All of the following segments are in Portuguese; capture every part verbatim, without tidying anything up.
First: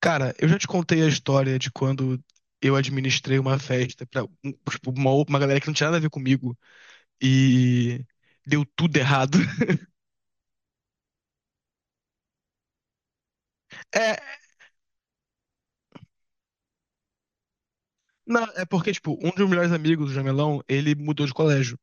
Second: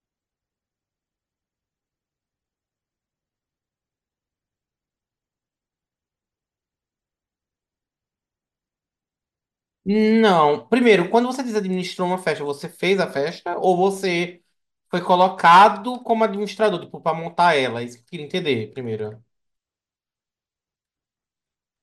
Cara, eu já te contei a história de quando eu administrei uma festa pra um- tipo, uma, uma galera que não tinha nada a ver comigo e deu tudo errado. Não. Primeiro, quando você diz administrou uma festa, você fez a festa ou É, você foi colocado como administrador, tipo, pra montar ela? É isso que eu queria não, é entender porque, tipo, primeiro. um dos meus melhores amigos, o Jamelão, ele mudou de colégio.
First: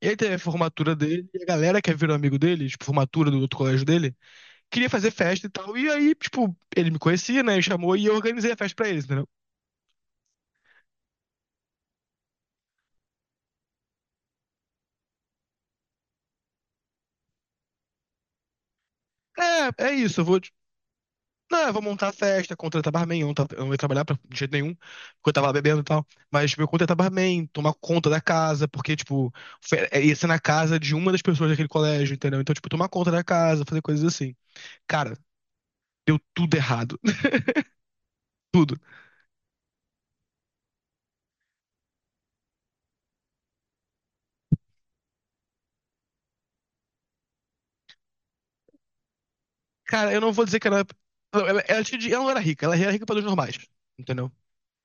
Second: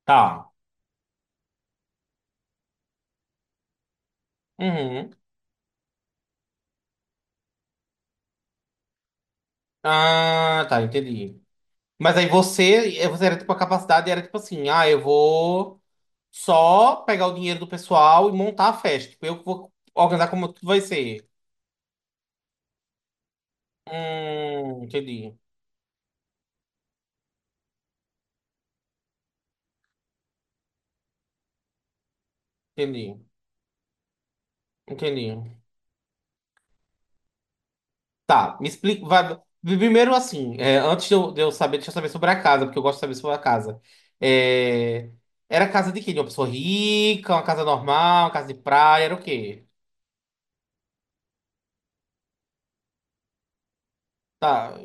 E aí teve a Tá. formatura dele, e a galera que virou amigo dele, tipo, formatura do outro colégio dele, queria fazer Uhum. festa e tal. E aí, tipo, ele me conhecia, né? E chamou e eu organizei a festa pra eles, entendeu? Ah, tá, entendi. Mas aí você, eh, você era tipo a capacidade, era tipo assim, ah, eu vou só pegar o dinheiro do pessoal e montar a festa. Tipo, eu que vou É, é isso, eu organizar vou. como tudo vai ser. Não, eu vou montar a festa, contratar barman. Eu não, tava- eu não ia trabalhar pra, de jeito nenhum, Hum, porque eu entendi, tava lá bebendo e tal. Mas, tipo, eu contratar barman, tomar conta da casa, porque, tipo, fe- é, ia ser na casa de uma das pessoas daquele colégio, entendeu? Então, tipo, tomar conta entendi, da casa, fazer coisas assim. Cara, entendi. deu tudo errado. Tá, me Tudo. explica. Vai- primeiro, assim, é, antes de eu, de eu saber, deixa eu saber sobre a casa, porque eu gosto de saber sobre a casa. É, era casa de quê? De uma pessoa rica, uma casa normal, uma casa de praia, era o quê? Cara, eu não vou dizer que ela. Ela, ela, ela tinha dinhe- ela não era rica, ela era rica pelos normais, entendeu? Tá.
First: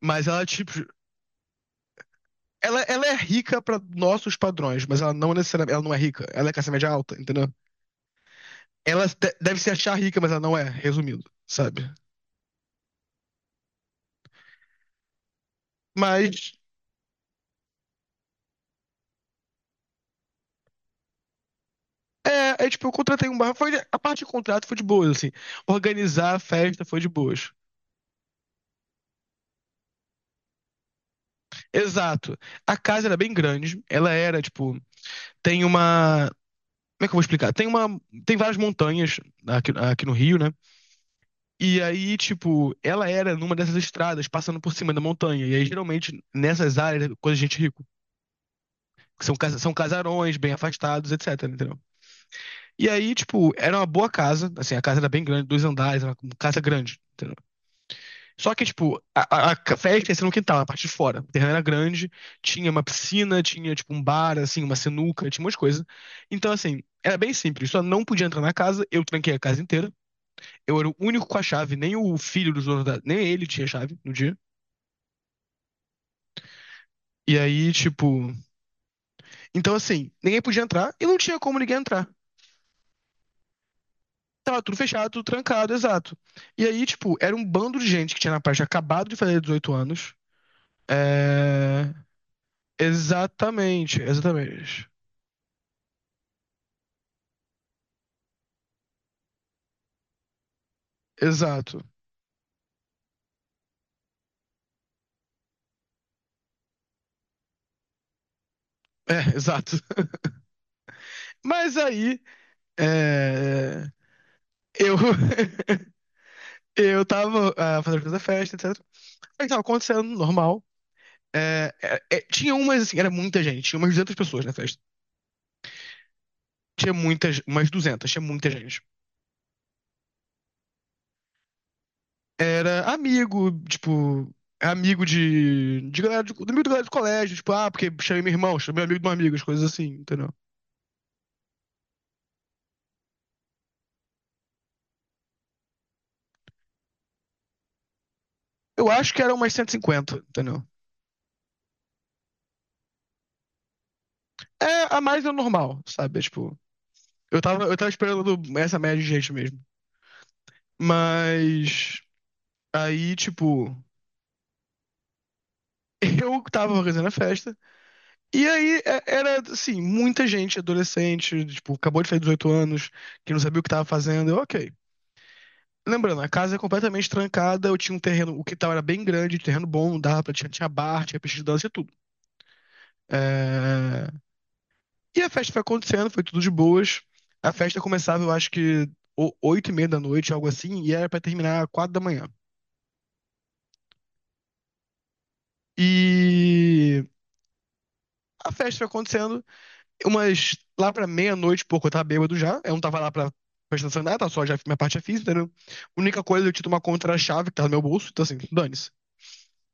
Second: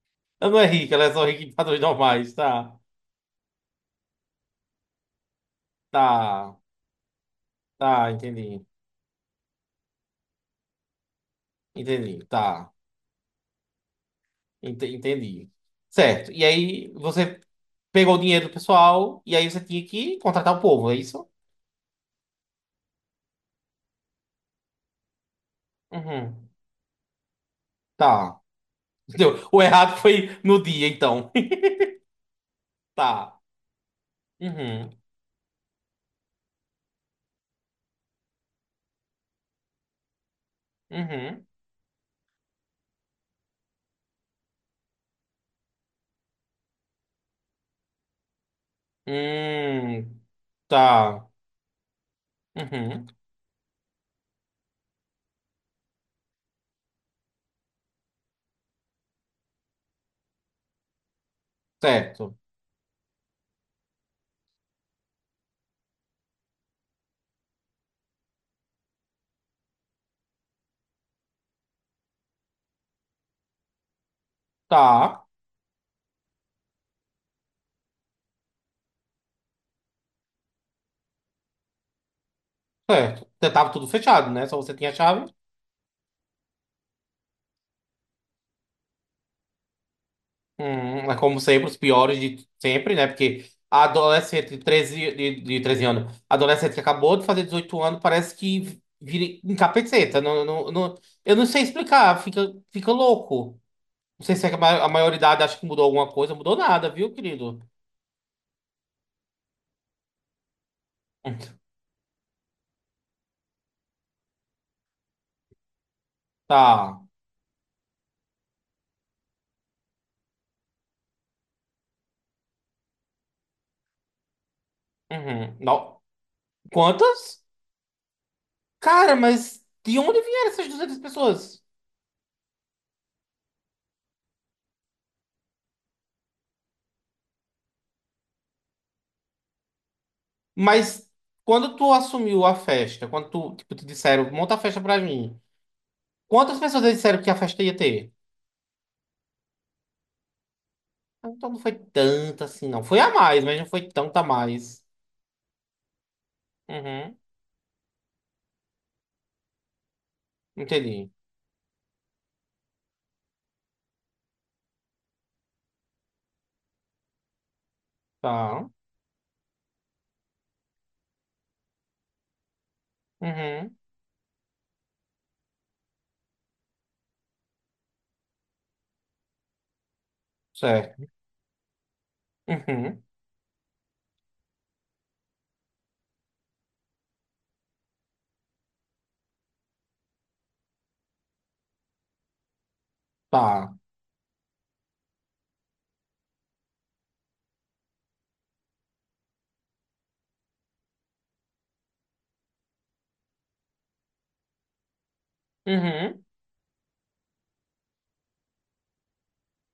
Mas ela, Ela não é tipo. rica, ela é só rica em padrões normais. Tá, Ela, ela é rica pra nossos padrões, mas ela não necessariamente. Ela não é rica. Ela é tá, classe média alta, entendeu? tá, entendi. Ela de- deve se achar rica, mas ela não é, resumindo, sabe? Entendi, tá. ente- Entendi. Certo. E Mas aí você pegou o dinheiro do pessoal e aí você tinha que contratar o povo, é isso? é, é tipo, eu contratei um bar. Foi, a parte de contrato foi de boas, assim. Organizar a Uhum. festa foi de boas. Tá. Entendeu? O errado foi no dia, então. Exato. A casa era bem Tá. grande. Ela era, tipo, Uhum, tem uma. Como é que eu vou explicar? Tem uma. Tem várias montanhas aqui, aqui no Rio, né? uhum. E aí, tipo, ela era numa dessas estradas, passando por cima da montanha. E aí, geralmente, nessas áreas, é coisa de gente rico. Que são, casa- são Hum, casarões bem afastados, tá. etc., entendeu? E Uhum, aí, tipo, era uma boa casa. Assim, a casa era bem grande, dois andares, era uma casa grande. Só que, tipo, a, a- a festa ia ser no quintal, na parte de fora. O terreno era grande, certo. tinha uma piscina, tinha, tipo, um bar, assim, uma sinuca, tinha umas coisas. Então, assim, era bem simples. Só não podia entrar na casa, eu tranquei a casa inteira. Eu era o único com a chave, nem o filho dos donos da... Nem ele tinha chave no dia. Tá, E aí, tipo... Então, assim, ninguém podia entrar e não tinha como ninguém entrar. certo. Você tava tudo fechado, né? Só Tava você tudo tinha a fechado, tudo chave. trancado, exato. E aí, tipo, era um bando de gente que tinha na parte acabado de fazer dezoito anos. Hum, é como sempre, os É... piores de sempre, né? Porque a Exatamente, adolescente de exatamente. treze de, de treze anos, a adolescente que acabou de fazer dezoito anos, parece que vira encapeta. Não, não, não, eu não sei Exato. explicar, fica, fica louco. Não sei se é que a ma- a maioridade acha que mudou alguma coisa, mudou nada, viu, querido? É, exato. Hum. Mas aí, é, eu, eu Tá. tava ah, fazendo toda a festa, et cetera. Aí tava acontecendo, normal. É, é, é, tinha umas, assim, era muita gente. Tinha umas duzentas pessoas na festa. Uhum. Não. Tinha muitas, Quantas? umas duzentas, tinha muita gente. Cara, mas de onde vieram essas duzentas pessoas? Era amigo, tipo, amigo de, de galera, do amigo da galera do colégio. Tipo, ah, porque chamei meu irmão, chamei amigo de um amigo, as coisas assim, entendeu? Mas quando tu assumiu a festa, quando tu, tipo, te disseram, monta a festa pra mim, quantas pessoas eles disseram que a festa ia ter? Eu acho que era umas cento e cinquenta, entendeu? Ah, então não foi tanta assim, não. Foi a mais, mas não foi tanta a mais. É, a mais é o normal, sabe? É, tipo, Uhum, Eu tava, eu tava esperando essa média de gente mesmo. entendi. Mas aí, tipo, eu tava organizando a festa. E Tá. aí é- era, assim, muita gente adolescente, tipo, acabou de fazer dezoito anos, que não sabia o que Uhum, tava fazendo. Eu, ok. Lembrando, a casa é completamente trancada, eu tinha um terreno, o quintal era bem grande, terreno bom, dava pra, tinha, tinha bar, certo. tinha pista de dança e tudo. Uhum, É, e a festa foi acontecendo, foi tudo de boas. A festa começava, eu acho que o- oito e meia da noite, algo assim, e era pra terminar quatro da manhã. tá. E a festa foi acontecendo, umas lá pra meia-noite, pouco, eu tava bêbado já. Eu não tava lá pra prestar atenção em nada, tava só já minha parte já fiz, entendeu? A única Uhum. coisa, eu tinha uma contra-chave que tava no meu bolso, então assim, dane-se.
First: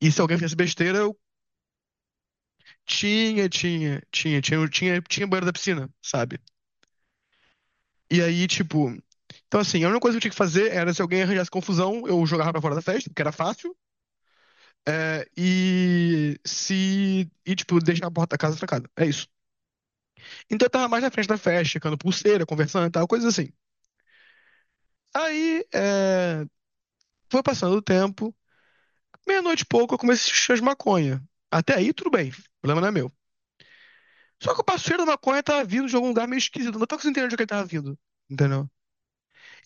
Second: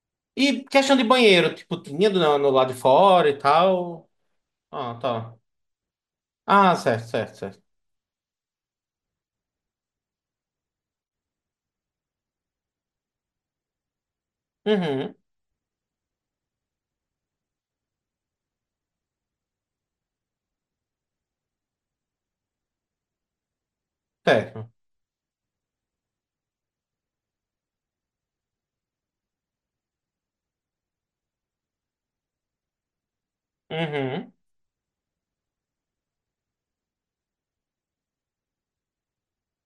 E se alguém fizesse E questão besteira, de eu banheiro, tipo, tinha no, no lado de fora e tinha, tinha, tal? tinha, tinha, eu Ah, tinha, tinha tá. banheiro da piscina, sabe? Ah, certo, certo, certo. E aí, tipo. Então, assim, a única coisa que eu tinha que fazer era se alguém arranjasse confusão, eu jogava pra fora da festa, porque era fácil, Uhum, é, e se. E, tipo, deixar a porta da casa trancada. É isso. Então eu tava mais na frente da festa, checando pulseira, conversando e tal, coisas assim. certo. Aí, é, foi passando o tempo, meia-noite e pouco eu comecei a cheirar de maconha. Até aí, tudo bem, o problema não é meu. Uhum. Só que o passeio da maconha tava vindo de algum lugar meio esquisito, não tava conseguindo entender de onde ele tava vindo, entendeu?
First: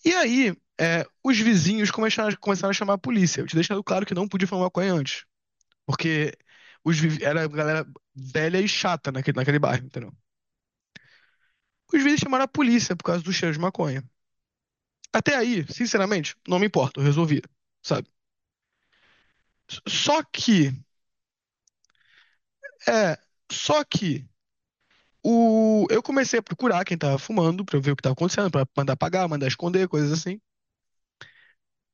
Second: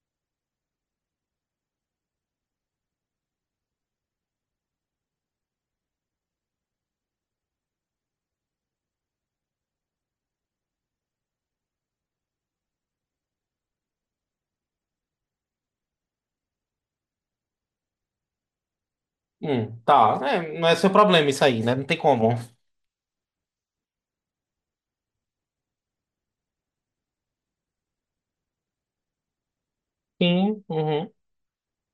E aí, é, os vizinhos começaram, começaram a chamar a polícia, eu te deixando claro que não podia fumar maconha antes, porque os vi- era galera velha e chata naquele, naquele bairro, entendeu? Os vizinhos chamaram a polícia por causa do cheiro de maconha. Até aí, sinceramente, não me importa, eu resolvi, sabe? Hum, tá, Só é, não que, é seu problema isso aí, né? Não tem como. é, só que o eu comecei a procurar quem tava fumando pra ver o que tava acontecendo, pra mandar apagar, mandar esconder, coisas assim. Sim, uhum.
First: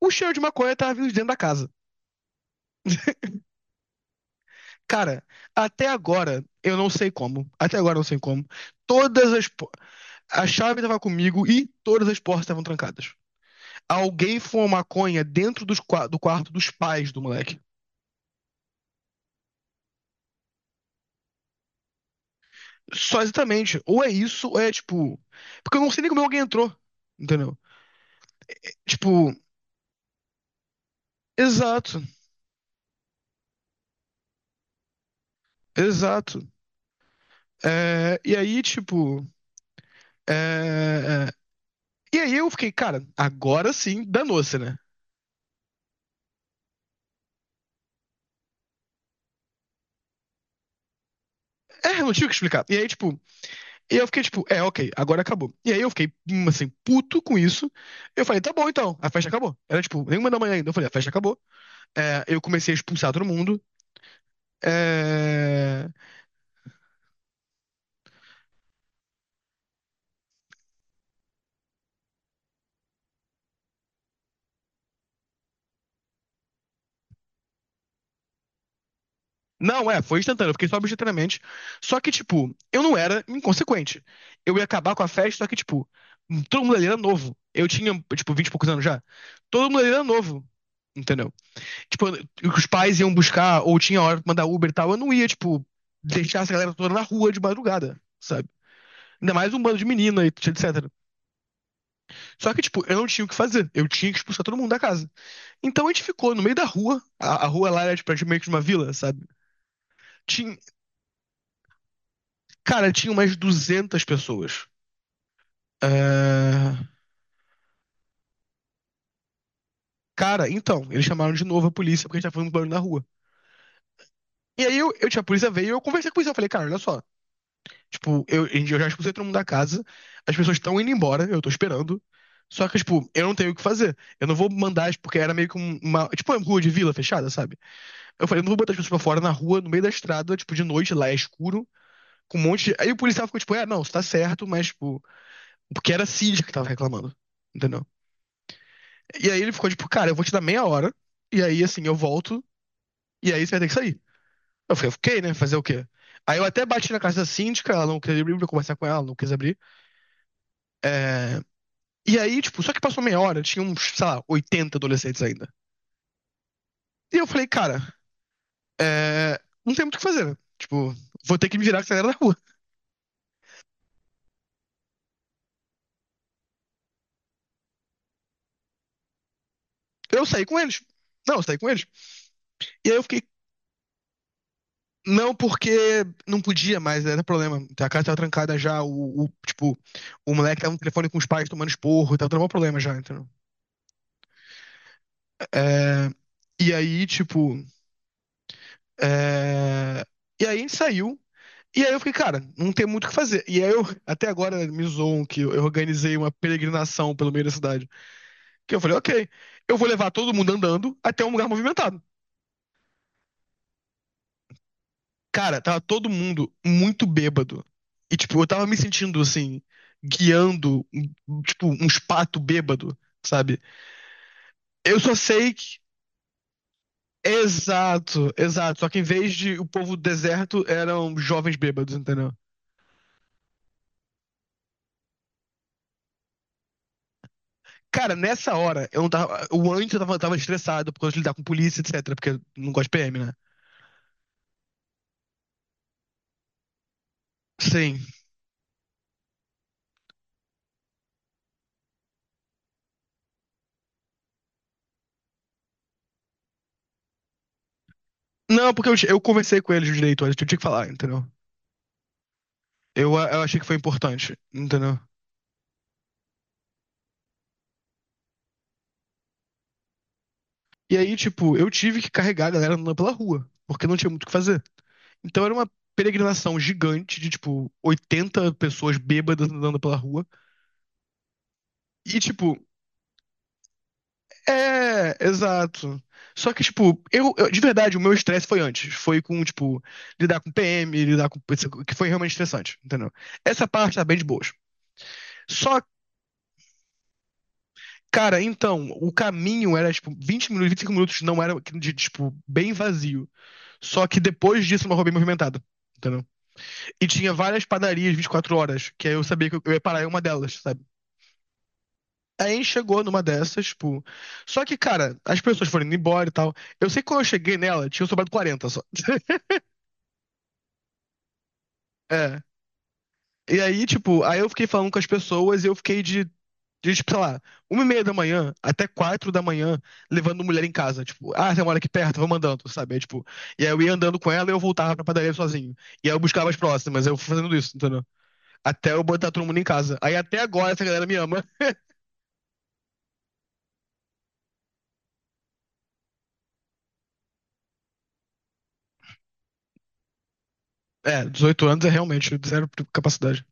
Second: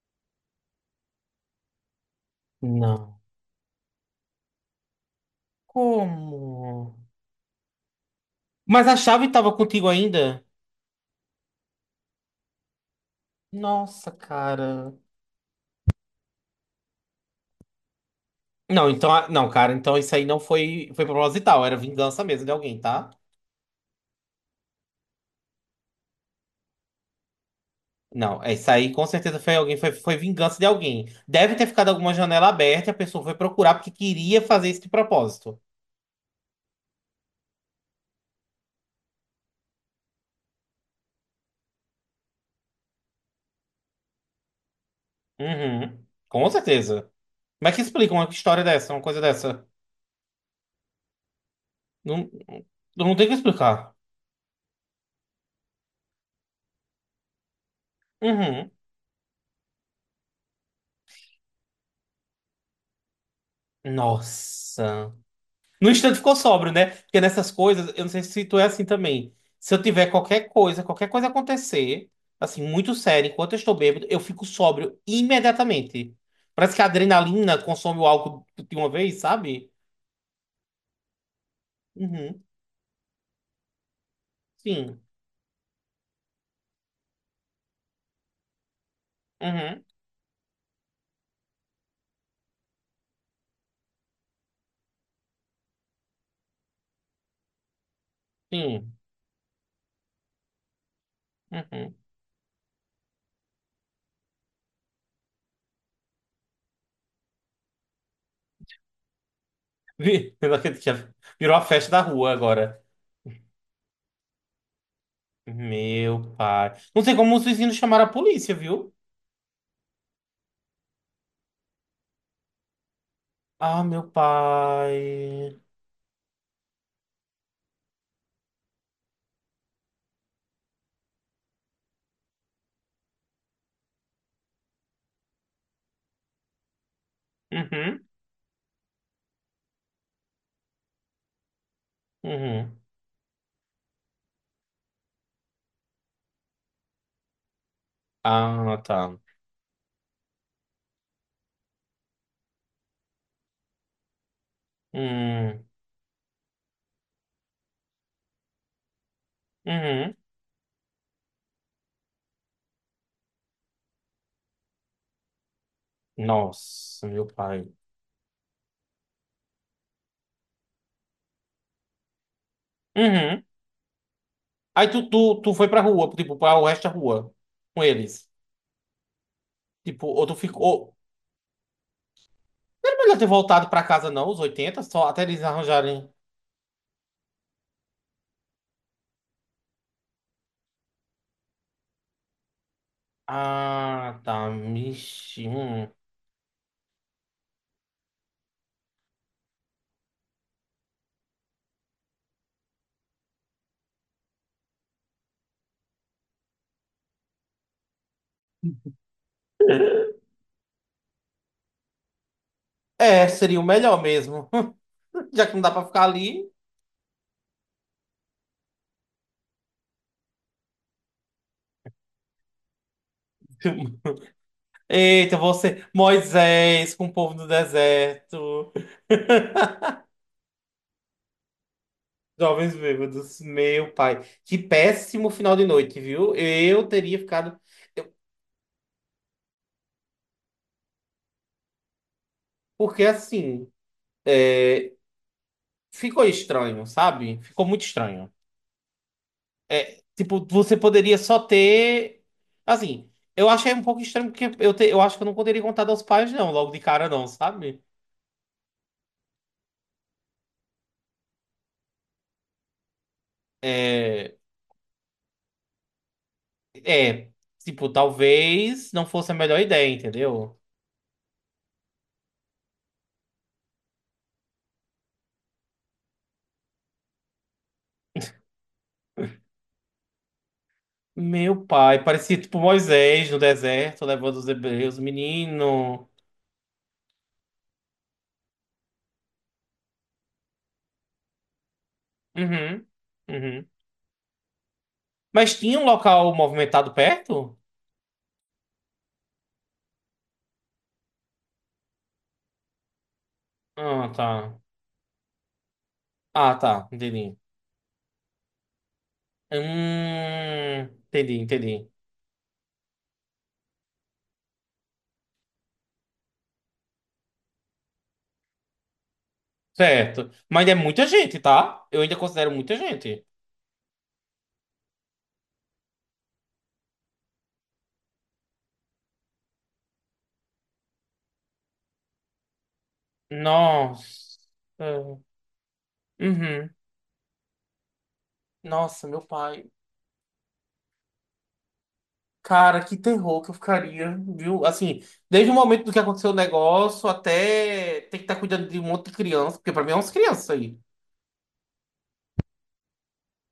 O cheiro de maconha tava vindo de dentro da casa. Não. Cara, até agora eu não Como? sei como. Até agora eu não sei como. Mas a chave Todas as tava po- contigo ainda? a chave tava comigo e todas as portas estavam trancadas. Nossa, Alguém fumou cara. maconha dentro dos qua- do quarto dos pais do moleque. Não, então, a- não, cara, então isso aí não foi, foi proposital, era vingança mesmo de alguém, tá? Só exatamente. Ou é isso, ou é tipo. Porque eu não sei nem como alguém entrou. Entendeu? Não, é isso aí com Tipo, certeza foi alguém, foi, foi vingança de alguém. Deve ter ficado exato, alguma janela aberta e a pessoa foi procurar porque queria fazer isso de propósito. exato. É, e aí, tipo. É, é. E aí eu fiquei, cara, agora sim, danou-se, né? Uhum, com certeza. Como é que explica uma história dessa, uma coisa dessa? É, não tive o Não, que explicar. E aí, não tipo, tem o que explicar. e eu fiquei, tipo, é, ok, agora acabou. E aí eu fiquei, hum, assim, puto com isso. Eu falei, tá bom Uhum. então, a festa acabou. Era, tipo, nenhuma da manhã ainda. Eu falei, a festa acabou. É, eu comecei a expulsar todo mundo. Nossa. É, No instante ficou sóbrio, né? Porque nessas coisas, eu não sei se tu é assim também. Se eu tiver qualquer coisa, qualquer coisa acontecer, assim, muito sério, enquanto eu estou bêbado, eu fico sóbrio imediatamente. Parece que a adrenalina consome o álcool de uma vez, sabe? não, é, foi instantâneo, eu fiquei sóbrio instantaneamente. Só que, Uhum. tipo, eu não era inconsequente. Eu ia acabar Sim. com a festa, só que, tipo, todo mundo ali era novo. Eu tinha, tipo, vinte e poucos anos já. Todo mundo Uhum. ali era novo, entendeu? Tipo, os pais iam buscar, ou tinha hora pra mandar Uber e tal, eu não ia, tipo, deixar essa galera toda na rua de madrugada, sabe? Sim. Ainda mais um bando de menina, e et cetera. Uhum. Só que, tipo, eu não tinha o que fazer. Eu tinha que expulsar todo mundo da casa. Então a gente ficou no meio da rua. A, a rua lá era, tipo, meio que de uma vila, sabe? Vi- eu não Tinha, acredito que já virou a festa da rua agora. cara, tinha umas duzentas pessoas. Meu pai. Ah, Não sei como os vizinhos chamaram a polícia, viu? cara, então, eles chamaram de novo a polícia porque a gente tava fazendo muito barulho na rua. Ah, meu E aí eu, eu, tinha- a polícia pai. veio e eu conversei com a polícia. Eu falei, cara, olha só. Tipo, eu, eu já expulsei todo mundo da casa, as pessoas estão indo embora, eu tô esperando. Só que, tipo, eu não tenho o que fazer. Eu não vou mandar, as- porque era meio que um- uma. Tipo, uma rua de vila fechada, sabe? Uhum. Eu falei, eu não vou botar as pessoas pra fora na rua, no meio da estrada, tipo, de noite, lá é escuro, com um monte de. Uhum. Aí o policial ficou, tipo, é, não, você tá certo, mas, tipo, porque era a Cid que tava reclamando. Entendeu? Ah, tá. E aí ele ficou tipo, cara, eu vou te dar meia hora, e aí assim, eu volto, e aí você vai ter que sair. Eu falei, ok, né? Fazer o Hum, quê? Aí eu até bati na casa da síndica, ela não queria abrir pra eu conversar com ela, ela não quis abrir. uhum. É, e aí, tipo, só que passou meia hora, tinha uns, sei lá, oitenta adolescentes ainda. Nossa, E eu meu falei, pai. cara, é, não tem muito o que fazer, né? Tipo, vou ter que me virar com a galera da rua. Uhum. Aí tu, tu, tu foi pra rua, tipo, pra o resto da rua com eles. Tipo, Eu ou tu saí com eles. ficou. Não, eu saí com eles. E Não aí era eu melhor fiquei ter voltado pra casa, não, os oitenta só até não, eles porque arranjarem. não podia mais, era problema. Então, a casa tava trancada já, o, o- tipo, o moleque tava no telefone com os pais tomando esporro, tava dando um problema já, entendeu? Ah, tá. Mixi. Hum. É, e aí, tipo, é, e aí a gente saiu, e aí eu fiquei, cara, não tem muito o que fazer. E aí eu, até agora, né, me zoam que eu eu organizei uma peregrinação pelo meio da cidade, que eu falei, ok, eu vou levar todo mundo andando até um lugar movimentado. É, seria o melhor mesmo. Já que Cara, não dá tava pra ficar todo ali. mundo muito bêbado. E, tipo, eu tava me sentindo, assim, guiando, um- tipo, uns pato bêbado, sabe? Eu só Eita, sei que. você, Moisés, com o povo do Exato, deserto. exato. Só que em vez de o povo do deserto, eram jovens bêbados, entendeu? Jovens Bêbados, meu pai. Que péssimo final de noite, viu? Eu teria ficado. eu- Cara, nessa hora, eu não tava. O antes eu tava, tava estressado por causa de lidar com polícia, et cetera. Porque eu não gosto de Porque P M, né? assim, é, ficou estranho, sabe? Ficou muito Sim. estranho. É, tipo, você poderia só ter. Assim, eu achei um pouco estranho porque eu, te- eu acho que eu não poderia contar aos pais, não, logo de cara, não, sabe? Não, porque eu, eu conversei com eles direito, antes, eu tinha que falar, entendeu? Eu, eu achei que foi importante, É, entendeu? é, tipo, talvez não fosse a melhor ideia, entendeu? E aí, tipo, eu tive que carregar a galera andando pela rua, porque não tinha muito o que fazer. Então era uma peregrinação gigante de, tipo, oitenta pessoas bêbadas andando pela rua. Meu pai, E, parecia tipo, tipo Moisés no deserto, levando os hebreus, é, exato. menino. Só que, tipo, eu, eu- de verdade, o meu estresse foi antes. Foi com, tipo, lidar com P M, lidar com. Que foi realmente estressante, Uhum, entendeu? Essa uhum. parte tá bem de boas. Mas tinha Só, um local movimentado perto? cara, então, o caminho era, tipo, vinte minutos, vinte e cinco minutos não era, de, tipo, bem vazio. Só Ah, que tá. depois disso, uma rua bem movimentada, entendeu? Ah, tá. E tinha Entendi. várias padarias vinte e quatro horas, que aí eu sabia que eu ia parar em uma delas, sabe? Hum, entendi, entendi. Aí a gente chegou numa dessas, tipo. Só que, cara, as pessoas foram indo embora e tal. Eu sei que quando eu cheguei nela, tinha um sobrado quarenta só. Certo. Mas é muita gente, tá? Eu ainda É. considero muita gente. E aí, tipo, aí eu fiquei falando com as pessoas e eu fiquei de, de tipo, sei lá, uma e meia da manhã até quatro da manhã, levando mulher em casa. Tipo, ah, tem uma mora aqui perto, vou mandando, sabe? Aí, tipo, e aí eu ia andando com Nossa. ela e eu voltava pra padaria sozinho. E aí eu buscava as Uhum. próximas, eu fui fazendo isso, entendeu? Até eu Nossa, meu botar todo mundo em pai. casa. Aí até agora essa galera me ama. Cara, que terror que eu ficaria, viu? Assim, desde o momento do que aconteceu o negócio até ter que estar cuidando de um monte de criança, porque pra mim é umas crianças. É, dezoito anos é realmente zero capacidade.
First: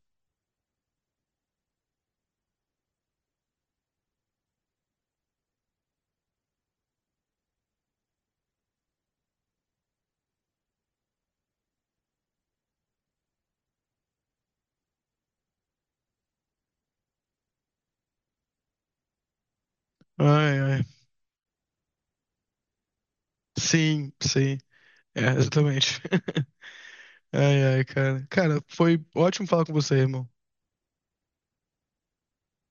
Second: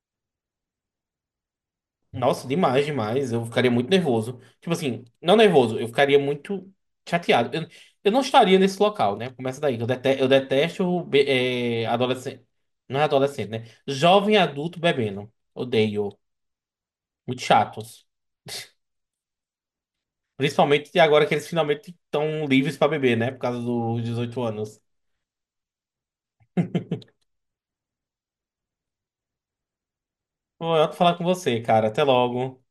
Nossa, demais, demais. Eu ficaria muito nervoso. Tipo assim, não nervoso, eu ficaria muito chateado. Eu, eu não estaria nesse local, né? Começa daí. Eu, dete, eu detesto be- é, adolescente. Não é adolescente, né? Jovem adulto bebendo. Odeio. Muito chatos. Ai, ai. Principalmente agora que eles finalmente estão livres pra beber, né? Por causa dos Sim, dezoito sim. anos. É, exatamente. Ai, ai, cara. Cara, foi ótimo falar com você, irmão. Foi ótimo falar com você, cara. Até logo.